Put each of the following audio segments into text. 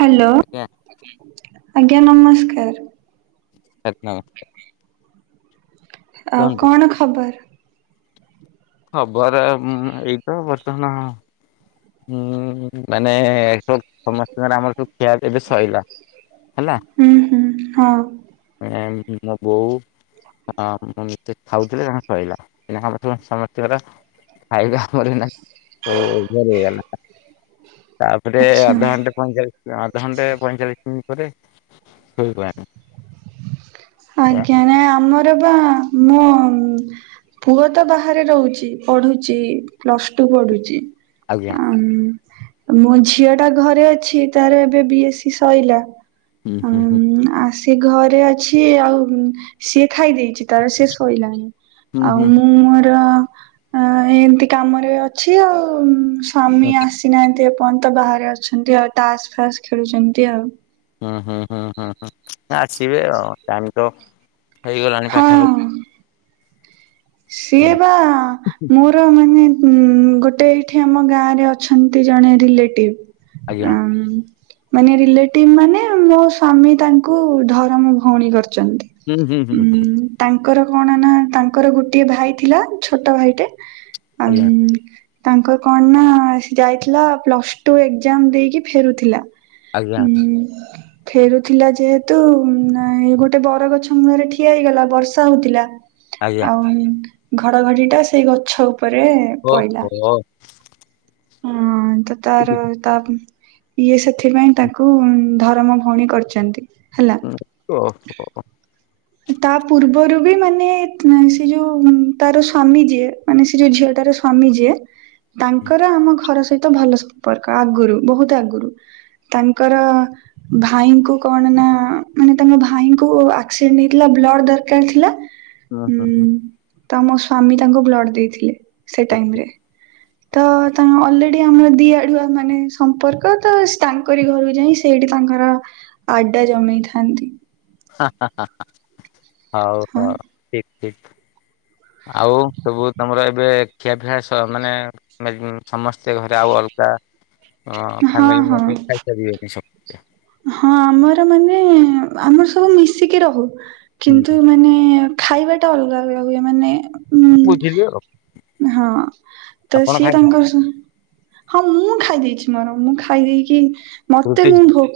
Hello. [inaudible] ଆଜ୍ଞା ନମସ୍କାର। [unintelligible] ଆଉ କୁହନ୍ତୁ କଣ ଖବର? ଖବର ଉଁଉଁ ଏଇତ ବ [unintelligible] ହୁଁ ମାନେ ସମସ୍ତଙ୍କର ଆମର ସବୁ ଖିଆ ଏବେ ସଇଲା ହେଲା। [inaudible] ହୁଁ ହୁଁ ହଁ । ମୋ ବୋଉ ଅଁ ଉଁ ସେ ଖାଉଥିଲେ ଉଁ ସଇଲା ଏଇନା ସମସ୍ତେ ସମସ୍ତକର ଖାଇବା [unintelligible] ହଉ । ହେଇଗଲା ତାପରେ ଆଚ୍ଛା। ଅଧଘଣ୍ଟେ ପଇଁଚାଳିଶ ଅଧଘଣ୍ଟେ ପଇଁଚାଳି ହୁଁ ପରେ ଶୋଇବା। ଆଜ୍ଞା ନାଇଁ ଆମ ରେବା ମୋ ପୁଅ ତ ବାହାରେ ରହୁଛି ପଢୁଛି ପ୍ଲସ୍ ଟୁ ପଢୁଛି। ଆଜ୍ଞା ଆମ ମୋ ଝିଅଟା ଘରେ ଅଛି ତାର ଏବେ ବିଏସି ସଇଲା । ହୁଁ ଆସ ସେ ଘରେ ଅଛି ସିଏ ଆଉ ସିଏ ଖାଇ ଦେଇଛି ତାର ସେ ଶୋଇଲାଣି। ହୁଁ ଆଉ ହୁଁ ମୁଁ ମୋର ଆ ଏମିତି କାମରେ ଅଛି ଆଉ ହୁଁ ସ୍ୱାମୀ ଆସିନାହାନ୍ତି। ସ୍ଵାମୀ ତ ବାହାରେ ଅଛନ୍ତି ଆଉ ତାସ୍ ଫାସ୍ ଖେଳୁଛନ୍ତି ଆଉ ହୁଁ ହୁଁ ହୁଁ ହୁଁ ହୁଁ ଆସିବେ ଆଉ ଟାଇମ୍ ତ ହେଇଗଲାଣି ହଁ ପାଖାପା ସିଏ ବା ମୋର ମାନେ ଉଁ ଗୋଟେ ଏଇଠି ଆମ ଗାଁରେ ଅଛନ୍ତି ଜଣେ ରିଲେଟିଭ ଆଜ୍ଞା ଆଁ, ମାନେ ରିଲେଟିଭ ମାନେ ମୋ ସ୍ଵାମୀ ତାଙ୍କୁ ଧରମ ଭଉଣୀ କରି ଚନ୍ତି। ହୁଁ ହୁଁ ହୁଁ ଉଁ ତାଙ୍କ ତାଙ୍କର କଣ ନା ତାଙ୍କର ଗୋଟ ଗୋଟିଏ ଭାଇ ଥିଲା ଛୋଟ ଭାଇଟେ। ଆଜ୍ଞା ଅଁମ ତାଙ୍କର କଣ ନା ଯାଇଥିଲା ପ୍ଲସ୍ ଟୁ ଏଗଜାମ୍ ଦେଇକି ଫେରୁଥିଲା। ଆଜ୍ଞା। ହୁଁ। ଫେରୁଥିଲା ଯେହେତୁ ନା ଏ ଗୋଟେ ବରଗଛ ମୂଳରେ ଠିଆ ହେଇଗଲା ବର୍ଷା ହଉଥିଲା। ଆଜ୍ଞା। ଆଉ ଘଡଘଡି ଟା ସେଇ ଗଛ ଉପ ଉପରେ ପଇଲା। ଓହୋ ଓହୋ। ହଁ-ଅ। ତ ତାର ତାମ୍ ଇଏ ସେଥିପାଇଁ ତାକୁ ଧରମ ଭଉଣୀ କରିଚନ୍ତି। ଉ ଓ ହୋ। ତା ପୂର୍ବରୁ ବି ମାନେ ସେ ଯୋଉ ତାର ସ୍ଵାମୀ ଯିଏ ମାନେ, ସେ ଯୋଉ ଝିଅଟାର ସ୍ଵାମୀ ଯିଏ ତାଙ୍କର ଆମ ଘର ସହି ତ ଭଲ ସମ୍ପର୍କ ଆଗରୁ ବହୁତ ଆଗରୁ। ତାଙ୍କର ଭାଇଙ୍କୁ କଣ ନା ମାନେ ତାଙ୍କ ଭାଇଙ୍କୁ ଆକ୍ ସ ଡେନ ହେଇଥିଲା ବ୍ଲଡ଼ ଦରକାର ଥିଲା। ଅ ହ ହ। ତମ ସ୍ଵାମୀ ତାଙ୍କୁ ବ୍ଲଡ଼ ଦେଇଥିଲେ। ସେ ଟାଇମ୍ ରେ। ତ ତାଙ୍କ ଅଲରେଡି ଆମର ଦି ଆଡୁଆ ମାନେ, ସମ୍ପର୍କତ ତାଙ୍କରି ଘରକୁ ଯାଇ ସେଇଠି ତାଙ୍କର ଆଡା ଜମେଇଥାନ୍ତି। ହାହାହାହା। ହଉ ହଁ ହଉ ଠିକ୍। ଠିକ୍। ଆଉ ସବୁ ତମର ଏବେ ଖିଆପିଆ ସ ମାନେ [unintelligible] ସମସ୍ତେ ଘରେ ଆଉ ଅଲଗା ଅଁ ହଁ ଫ୍ୟାମିଲି ହଁ। ମାନେ ଖାଇସାରିବେନି ସବୁ। ହଁ ଆମର ମାନେ ଆମର ସବୁ ମିଶିକି ରହୁ। କିନ୍ତୁ ହୁଁ, ମାନେ-ଏ ଖାଇବା ଟା ଅଲଗା ଅଲଗା ହୁଏ ମାନେ ହୁଁ ବୁଝିଲି ଆଉ ହଁ ତ ଆପଣ ସିଏ ଖାଇଲେ ତାଙ୍କର ସ ହଁ ମୁଁ ଖାଇ ଦେଇଚି ମୋର ମୁଁ ଖାଇ ଦେଇକି ମୋତେ ରୁଟି ମୋ ଭୋ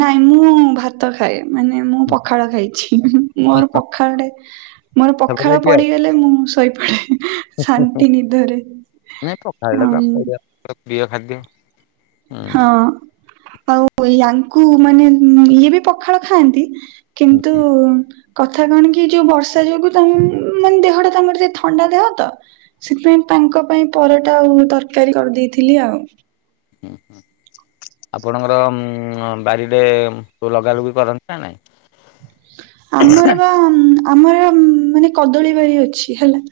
ନାଇଁ ମୁଁ ଭାତ ଖାଏ। ମାନେ ମୁଁ ପଖାଳ ଖାଇଚି। ମୋର ପଖାଳଟେ ମୋର ପଖାଳ ସବୁବେଳେ ଦିଅ। ପଡିଗଲେ ମୁଁ ଶୋଇ [inaudible] ଶାନ୍ତି ନିଦ ରେ ହେଟା ତ ଆମ ଓଡ଼ିଆ ଘର ପ୍ରିୟ ଖାଦ୍ୟ। ହୁଁ। ହଁ। ଆଉ ୟାଙ୍କୁ ମାନେ ଇଏ ବି ପଖାଳ ଖାଆନ୍ତି। ହୁଁ। କିନ୍ତୁ କଥା କଣ କି ଯଉ ବର୍ଷା ଯୋଗୁ ତା ମାନେ ଦେହଟା ତାଙ୍କର ଥଣ୍ଡା ଦେହ ତ। ସେଥିପାଇଁ ତାଙ୍କ ପାଇଁ ପରଟା ଆଉ ତରକାରୀ କରିଦେଇଥିଲି ଆଉ। ହୁଁ ହୁଁ ଆପଣଙ୍କର ଉଁ ବାରି ରେ ଯଉ ଲଗା ଲୁଗି କରନ୍ତି ନା ନାହିଁ? ଆମର ବା ଆମର ମାନେ କଦଳୀ ବାରି ଅଛି ହେଲା।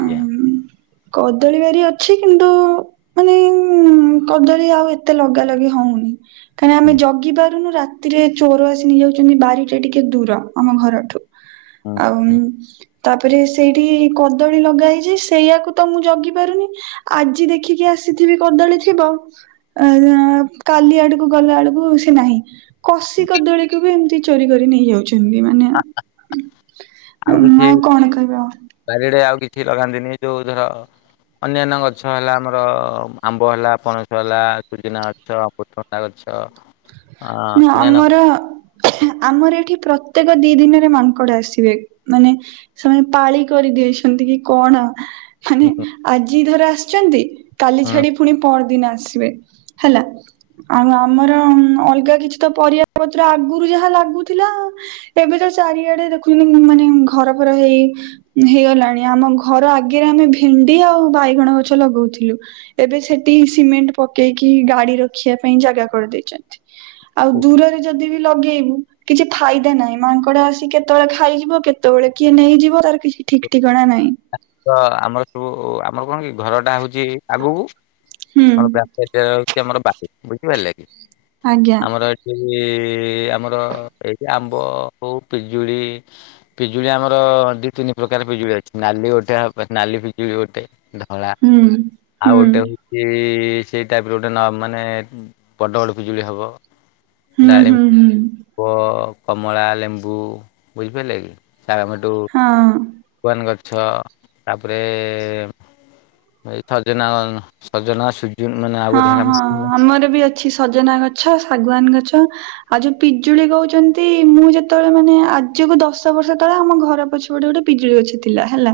ଆଜ୍ଞା। ଉଁ କଦଳୀ ବାରି ଅଛି କିନ୍ତୁ ମାନେ ଉଁ କଦଳୀ ଆଉ ଏତେ ଲଗା ଲଗି ହଉନି। କାହିଁକି ନା ଆମେ ହୁଁ, ଜଗି ପାରୁନୁ ରା ତିରେ ଚୋର ଆସି ନେଇଯାଉଛନ୍ତି। ବାରି କିନ୍ତୁ ଟିକେ ଦୂର ଆମ ଘରଠୁ। ହୁଁ। ଆଉ। ତାପରେ ସେଇଠି କଦଳୀ ଲଗା ହେଇଚି। ସେଇଆାକୁ ତ ମୁଁ ଜଗି ପାରୁନି। ଆଜି ଦେଖିକି ଆସିଥିବି କଦଳୀ ଥିବ ଅ କାଲି ଆଡକୁ ଗଲା ବଳକୁ ସେ ନାହିଁ। କସି କଦଳୀ କୁ ବି ଏମ୍‌ତି ଚୋରି କରି ନେଇଯାଉଚି। ଏମାନେ। ଆଉ କଣ କହିବି ଆଉ। ଛି ଲାଗନ୍ତି ନି ଯଉ ଧର ଅନାନ୍ୟା ଗଛ ହେଲା ଆମର ଆମ୍ବ ହେଲା ପଣସ ହେଲା ପୋଦିନା ଗଛ ପୁକସୁଂଗା ଗଛ। ନା ଅନ୍ୟାନ୍ୟ ଆମର ଆମର ଏଠି ପ୍ରତ୍ୟେକ ଦି ଦିନରେ ମାଙ୍କଡ ଆସିବେ, ମାନେ ସେମାନେ ପାଳି କରିଦେଇଛନ୍ତି କି କଣ ମାନେ ଆଜି ଧର ଆସିଚନ୍ତି। କାଲି ଛାଡ଼ି ପୁଣି ପହ ଦିନ ଆସିବେ ହେଲା ଆଉ ଆମର ଅଲଗା କିଛି ତ ପରିବା ପତ୍ର ଆଗରୁ ଯାହା ଲାଗୁଥିଲା ଏବେ ତ ଚାରିଆଡେ ଦେଖୁଛନ୍ତି ମାନେ ଘର ଫର ହେଇ ହେଇଗଲାଣି। ଆମ ଘର ଆଗରେ ଆମେ ଭେଣ୍ଡି ଆଉ ବାଇଗଣ ଗଛ ଲଗଉଥିଲୁ ଏବେ ସେଠି ସିମେଣ୍ଟ ପକେଇକି ଗାଡି ରଖିବା ପାଇଁ ଜାଗା କରିଦେଇଚନ୍ତି। ଆଉ ଦୂରରେ ଯଦି ବି ଲଗେଇବୁ କିଛି ଫାଇଦା ନାହିଁ ମାଙ୍କଡ ଆସିିକ କେତେବେଳେ ଖାଇଯିବ କେତେବେଳେ କିଏ ନେଇଯିବ ତାର କିଛି ଠିକ୍ ଠିକଣା ନାହିଁ। ତ ଆମର ସବୁ ଆମର କଣ କି ଘର ଟା ହଉ ଚି ଆଗକୁ ହୁଁ ଆଉ ବ୍ୟାକେଟ୍ ସେ ଆମର ବାରି ବୁଝିପାରିଲେ। ଆଜ୍ଞା ଆମର ଏଠି ଏଇ ଆମର ଏଇ ଆମ୍ବ ହଉ ପିଜୁଳି ପିଜୁଳି ଆମର ଦି ତିନି ପ୍ରକାର ପିଜୁଳି ଅଛି ନାଲି ଗୋ ନାଲି ପିଜୁଳି ଗୋଟେ ନ ଧଳା ହୁଁ ହୁଁ ଆଉ ଗୋଟେ ହଉଚି ସେଇ ଟାଇପ୍ ର ଗୋଟେ ନ ମାନେ ବଡ଼ ବଡ଼ ପିଜୁଳି ହବ। ହୁଁ ହୁଁ ହୁଁ ଡାଳିମ୍ବ କମଳା ଲେମ୍ବୁ ବୁଝିପାରିଲେ କି। ସାମଟୁ ହଁ ଉଆନ୍ ଗଛ ଛ ତାପରେ ଏ ସଜନା ସଜନା ସୁ ହଁ ହଁ ଆମର ବି ଅଛି ସଜନା ଗଛ ଶାଗୁଆାନ ଗ ଛ ଆଉ ଯୋଉ ପିଜୁଳି କହୁଛନ୍ତି ମୁଁ ଯେତେବେଳେ ମାନେ ଆଜିକୁ ଦଶ ବର୍ଷ ତଳେ ଆମ ଘର ପଛପଟେ ଗୋଟେ ପିଜୁଳି ଗଛ ଥିଲା ହେଲା।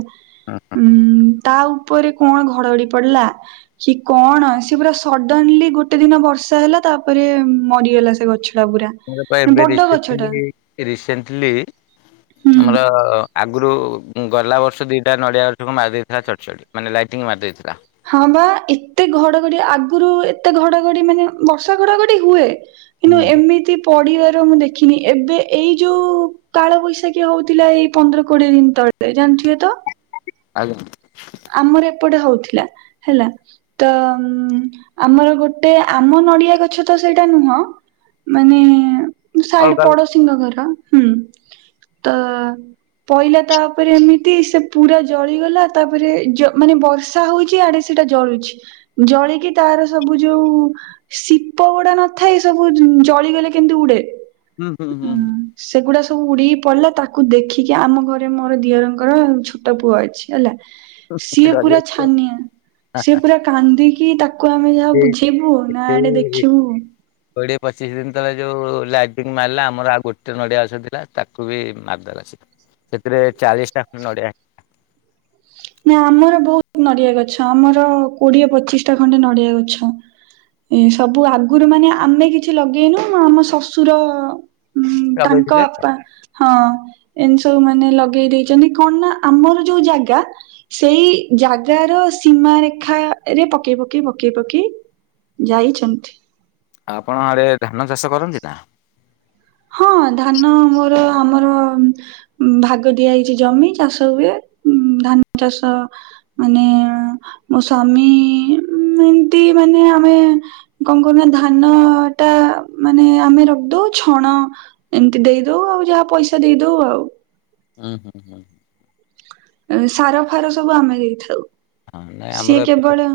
ଉଁ ତାଉ ଉପରେ କଣ ଘଡ଼ଘଡ଼ି ପଡ଼ିଲା କି କଣ ସେ ସେ ପୁରା ସଡ଼ନଲି ଗୋଟେ ଦିନ ବର୍ଷା ହେଲା ତାପରେ ମରିଗଲା ସେ ଗଛ ଟା ପୁରା। ମୋର ପା ଏବେ ବଡ ଗଛଟା ରିସେଣ୍ଟଲି ରିସେଣ୍ଟଲି ହୁଁ। ଆମର ଆ ଆଗରୁ ଗଲା ବର୍ଷ ଦିଇଟା ନଡ଼ିଆ ବର୍ଷକୁ ମି ଦେଇଥିଲା ଚଢ ଚଢ ମାନେ ଲାଇଟିଂ ମାରି ଦେଇେଇଥିଲା। ହଁ ବା ଏତେ ଘଡ଼ଘଡ଼ି ଆଗରୁ ଏତେ ଘଡ଼ଘଡ଼ି ମାନେ ବର୍ଷା ଘଡ଼ଘଡ଼ି ହୁଏ। କିନ୍ତୁ ହୁଁ ଏମିତି ପ ପଢିବାର ମୁଁ ଦେଖିନି ଏବେ ଏଇ ଯୋଉ କାଳ ବୈଶାଖୀ ହଉଥିଲା ଏଇ ପନ୍ଦର କୋଡିଏ ଦିନ ତଳେ ଜାଣିଥିବେ ତ। ଆଜ୍ଞା। ଆମର ଏପଟେ ହଉଥିଲା। ହେଲା ତ ଆମର ଗୋଟେ ଆମ ନଡିଆ ଗଛ ତ ସେଇଟା ନୁହଁ ମାନେ ସାଇଡ ଅଲଗା ପଡୋଶୀଙ୍କ ଘର ହୁଁ ତ ପହିଲା ତାପରେ ଏମିତି ସେ ପୁରା ଜଳିଗଲା ତାପରେ ମାନେ ବର୍ଷା ହଉଛି। ଆଡେ ସେଟା ଜଳୁଛି ଜଳିକି ତାର ସବୁ ଯୋଉ ଶିପ ଗୁଡା ନଥାଏ ସବୁ ଜଳିଗଲେ କେମତି ଉଡେ ହୁଁ ହୁଁ ହୁଁ ହଁ ସେଗୁଡା ସବୁ ଉଡ଼େଇକି ପଡ଼ିଲା ତାକୁ ଦେଖିକି ଆମ ଘରେ ମୋର ଦିଅରଙ୍କର ଛୋଟ ପୁଅ ଅଛି ହେଲା। ସିଏ ଡରି ପୁରା ଯାଇଥିବ ଛାନିଆ। ସେ ପୁରା କାନ୍ଦି କି ତା [inaudible] ତାକୁ ଆମେ ଯାହା ସେଇ ବୁଝେଇବୁ ନା ଆଡେ ସେଇ ଦେଖିବୁ। କୋଡ଼ିଏ ପଚିଶ ଦିନ ତଳେ ଯୋଉ ଲାଇଟିଙ୍ଗ ମାରିଲା ଆମର ଆଉ ଗୋଟେ ନଡିଆ ଗଛ ଥିଲା ତାକୁ ବି ମାରିଦେଲା। ସେଥିରେ ଚାଳିଶ ଟା ଖଣ୍ଡ ନଡିଆ ନା ଆମର ବହୁତ ନଡିଆ ଗଛ ଆମର କୋଡିଏ ପଚିଶ ଟା ଖଣ୍ଡେ ନଡିଆ ଗଛ ଏ ସବୁ ଆଗରୁ ମାନେ ଆମେ କିଛି ଲଗେଇନୁ ଆମ ଶଶୁର ଉଁ ତାଙ୍କା ଲଗେଇଥିଲେ। ହଁ [inaudible] ସବୁ ମାନେ ଲଗେଇ ଦେଇଛନ୍ତି କଣ ନା ଆମର ଯୋଉ ଜାଗା ସେଇ ଜାଗାର ସୀମାରେ ରେଖା ରେ ପକେଇ ପକେଇ ପକେଇ ପକେଇ ଯାଇଛନ୍ତି। ଆପଣ ଆଡେ ଧାନ ଚାଷ କରନ୍ତି ନା? ହଁ ଧାନ ମୋର ଆମର ଭାଗ ଦିଆ ହୋଇଛି ଜମି ଚାଷ ହୁଏ। ଧାନ ଚାଷ ମାନେ ମୋ ସ୍ଵାମୀ ଏମତି ମାନେ ଆମେ କଣ କରୁନା ଧାନ ଟା ମାନେ ଆମେ ରଖିଦଉଛ। ଖଣ [unintelligible] ଏମତି ଦେଇଦଉ ଆଉ ଯାହା ପଇସା ଦେଇଦଉ ଆଉ। ହୁଁ ହୁଁ ହୁଁ [unintelligible] ସାର ଫାର ସବୁ ଆମେ ଦେଇଥାଉ। ହଁ ନାଇଁ ଆମର ସିକ ଏପଟେ ବଡ଼ [inaudible]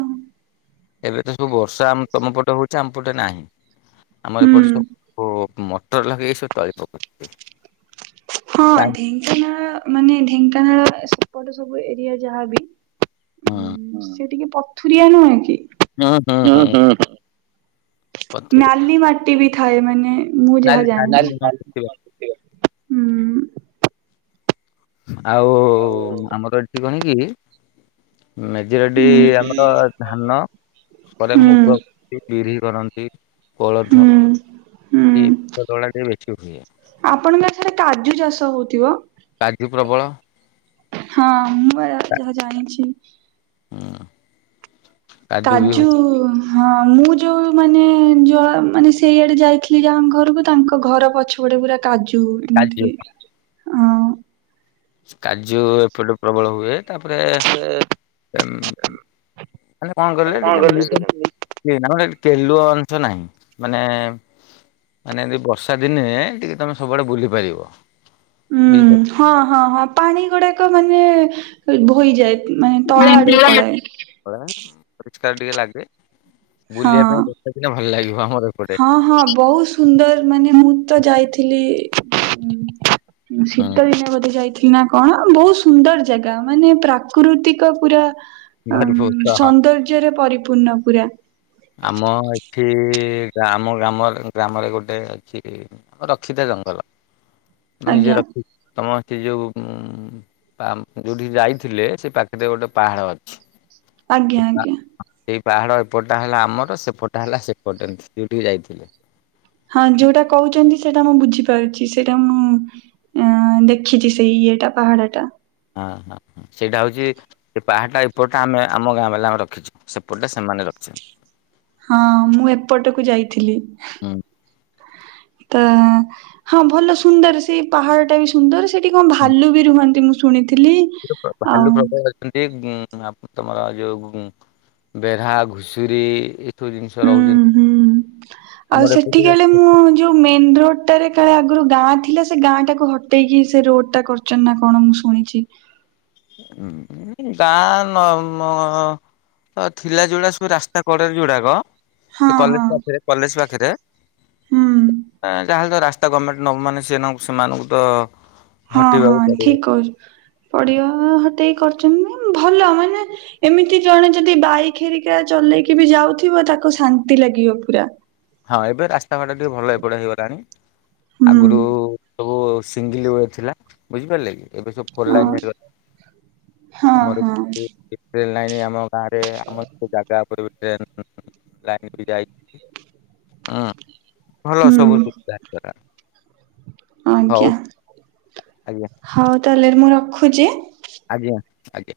ଏବେ ତ ସବୁ ବର୍ଷା ତମ ପଟେ ହଉଛି ଆମ ପଟେ ନାହିଁ। ଆମର ହୁଁ ଏପଟ ସବୁ ମୋଟର ଲାଗେ ଏଇ ସବ ତଳି ପକଉ। ହଁ ଢେଙ୍କାନାଳ ମାନେ ଢେଙ୍କାନାଳ ଏପଟ ସବୁ ଏରିଆ ଯାହାବି ହୁଁ ହଁ ସେ ଟିକେ ପ [unintelligible] ଥରିଆ ନୁ ଆ କି [inaudible] ହଁ ହଁ ହଁ। ନାଲି ମାଟି ବି ଠାଇ ମାନେ [unintelligible] ମୁଁ ଯାହା ନାଲି ନାଲି ଜାଣିଛି। ଆଉ ଆମର ଏଠି କଣକି? ଆ [unintelligible] ମେଜିିରଟି ହୁଁ ଆମର ଧାନ ପରେ ହୁଁ ମୁଗ, ବିରି କରନ୍ତି କୋଳଥ ହୁଁ। ହୁଁ ଏଳା ଟିକ [unintelligible] ବେଶୀ ହୁଏ। ଆପଣଙ୍କ ସେଠି କାଜୁ ଚାଷ ହଉଥିବ। କାଜୁ ପ୍ରବଳ ହଁ ମୁଁ ଯାହା ଜାଣିଛି [inaudible] ବି କାଜୁ ହୁଏ ହଁ ମୁଁ ଯୋଉ ମାନେ ମାନେ ସେଇଆଡେ ଯାଇଥିଲି ଯାହା ଘରକୁ ତାଙ୍କ ଘର ପଛପଟେ ପୁରା କାଜୁ କାଜୁ ଏମିତି ହ କାଜୁ ଏପଟେ ପ୍ରବଳ ହୁଏ। ତାପରେ ଉ ମେ କଣ କଲେେ ଟିକେ କେଲୁଆ ଅଂଶ ନାହିଁ ମାନେ ମାନେ ଏ ବର୍ଷା ଦିନେ ଟିକେ ତମେ ସବୁଆଡେ ବୁଲି ପାରିବ। ହୁଁ ବୁଝିପାରୁଛ ହଁ ହଁ ହଁ ପାଣି ଗୁଡାକ ମାନେ ମାନେ ବହିଯାଏ ମାନେ ତଳ ଆଡକୁ ପଳାଏ। ପରିଷ୍କାର ଟିକେ ଲାଗେ ବୁଲିବା ପାଇଁ ହଁ। ରଷତା ଥିଲେ ଭଲ ଲାଗିବ। [inaudible] ହଁ ହଁ ବହୁତ ସୁନ୍ଦର ମାନେ ମୁଁ ତ ଯାଇଥିଲି ହୁଁ ହୁଁ ଶୀତ ଦିନେ ବୋଧେ ଯାଇ ନା କଣ ବହୁତ ସୁନ୍ଦର ଜାଗା ମାନେ ପ୍ରାକୃତିକ ପୁରା ଉ ଭାରି ଉତ୍ସାହ ସୌନ୍ଦର୍ଯ୍ୟରେ ପରିପୁ ପୂର୍ଣ୍ଣ ପୁରା ଆମ ଏଠି ଆମ ଗ୍ରାମ ଗ୍ରାମରେ ଗୋଟେ ଅଛି ରଖିତା ଜଙ୍ଗଲ। ମୁେ ନିଜେ ଆଜ୍ଞା ରଖି ତମ ସେ ଯୋଉ ଉ ଯୋଉଠି ଯାଇଥିଲେ ସେ ପାଖରେ ଗୋଟେ ପାହାଡ ଅଛି। ଆଜ୍ଞା ଆଜ୍ଞା ପାହାଡ଼ ଏପଟେ ଫଟା ହେଲା ଆମର ସେ ଫଟା ହେଲା ସେପଟ ସେ ଯଉ ଉଠିକି ଯାଇଥିଲେ। ହଁ ଯୋଉଟା କହୁଛନ୍ତି ସେଇଟା ମୁଁ ବୁଝିପାରୁଛି ସେଇଟା ମୁଁ ଅ ଦେଖିଛି ସେଇ ଇଏଟା ପାହାଡ ଟା। ହଁ ହଁ ସେଇଟା ହଉଛି ସେ ପାହାଟା ଏପଟଟେ ଆମେ ଆମ ଗାଁ ବାଲା ଆମେ ରଖିଛୁ ସେପଟଟେ ସେମାନେ ରଖିଛନ୍ତି। ହଁ ମୁଁ ଏପଟକୁ ଯାଇଥିଲି। ହୁଁ ତ ହଁ ଭଲ ସୁନ୍ଦର ସେଇ ପାହାଡ ଟା ବି ସୁନ୍ଦର ସେଠି କଣ ଭାଲୁ ବି ରୁହନ୍ତି ମୁଁ ଶୁଣି ଭାଲୁ ପ୍ରବଳ ଅଛନ୍ତି ଉ ତମର ଯୋଉ ବେଢା ଘୁଷୁରୀ ଏସବୁ ଜିନିଷ ହୁଁ ରହୁଛନ୍ତି। ହୁଁ ଆଉ ଆମର ସେଠି ଏପଟେ କାଳେ ମୁଁ ଯୋଉ ମେନ ରୋଡ ଗଟରେ କାଳେ ଆଗରୁ ଗାଁ ଥିଲା ସେ ଗାଁ ଟାକୁ ହଟେଇକି ସେ ରୋଡ ଟା କରଛ ନା କଣ ମୁଁ ଶୁଣିଛି ଗାଁ ନ ଥିଲା ଯୋଉଡା ସବୁ ରାସ୍ତା କଡରେ ଯଉଡାକ ହଁ ସେ ହଁ କଲେଜ ପାଖରେ କଲେଜ ପାଖରେ ହୁଁ। କିରେ ଯାହାଲ ତ ରାଷ୍ଟ ତା ଗଭର୍ଣ୍ଣମେଣ୍ଟ ନେ ମମାନେ ସେ ସେମାନଙ୍କୁ ତ ହଁ ହଁ ହଟେଇବାକୁ ପଡିବ। ଠିକ କହୁଛି ପଡିବା କରିଛନ୍ତି ଭଲ ମାନେ ଏମିତି ଜଣେ ଯଦି ବାଇକ୍ ହେରିକା ଚଲେଇକି ବି ଯାଉଥିବ ତାକୁ ଶାନ୍ତି ଲାଗିବ ପୁରା। ହଁ ଏବେ ରାସ୍ତାଘାଟା ଟିକେ ଭଲ ଏପଟ ହେଇଗଲାଣି। ହୁଁ ଆଗରୁ ସବୁ ସିଙ୍ଗିଲି ରୋଡ ଥିଲା ବୁଝିପାରିଲେ କି? ଏବେ ସବୁ ଫଲ ଅ ଲାଇନ ହେଇଗଲା ହଁ ଆମର ହଁ ନାଇ ନାଇ ଆ ଗାଁରେ ଆମର ସେ ଜାଗା ଉପରେ ବି ଟ୍ରେ ଲାଇନ ବି ଯାଇ, ହଁ, ଭଲ ହୁଁ ସବୁ ସୁବିଧା ଦାର ଆଜ୍ଞା ଆଜ୍ଞା ହଉ ତାହଲେ ମୁଁ ରଖୁ ରଖୁଛି, ଆଜ୍ଞା ଆଜ୍ଞା,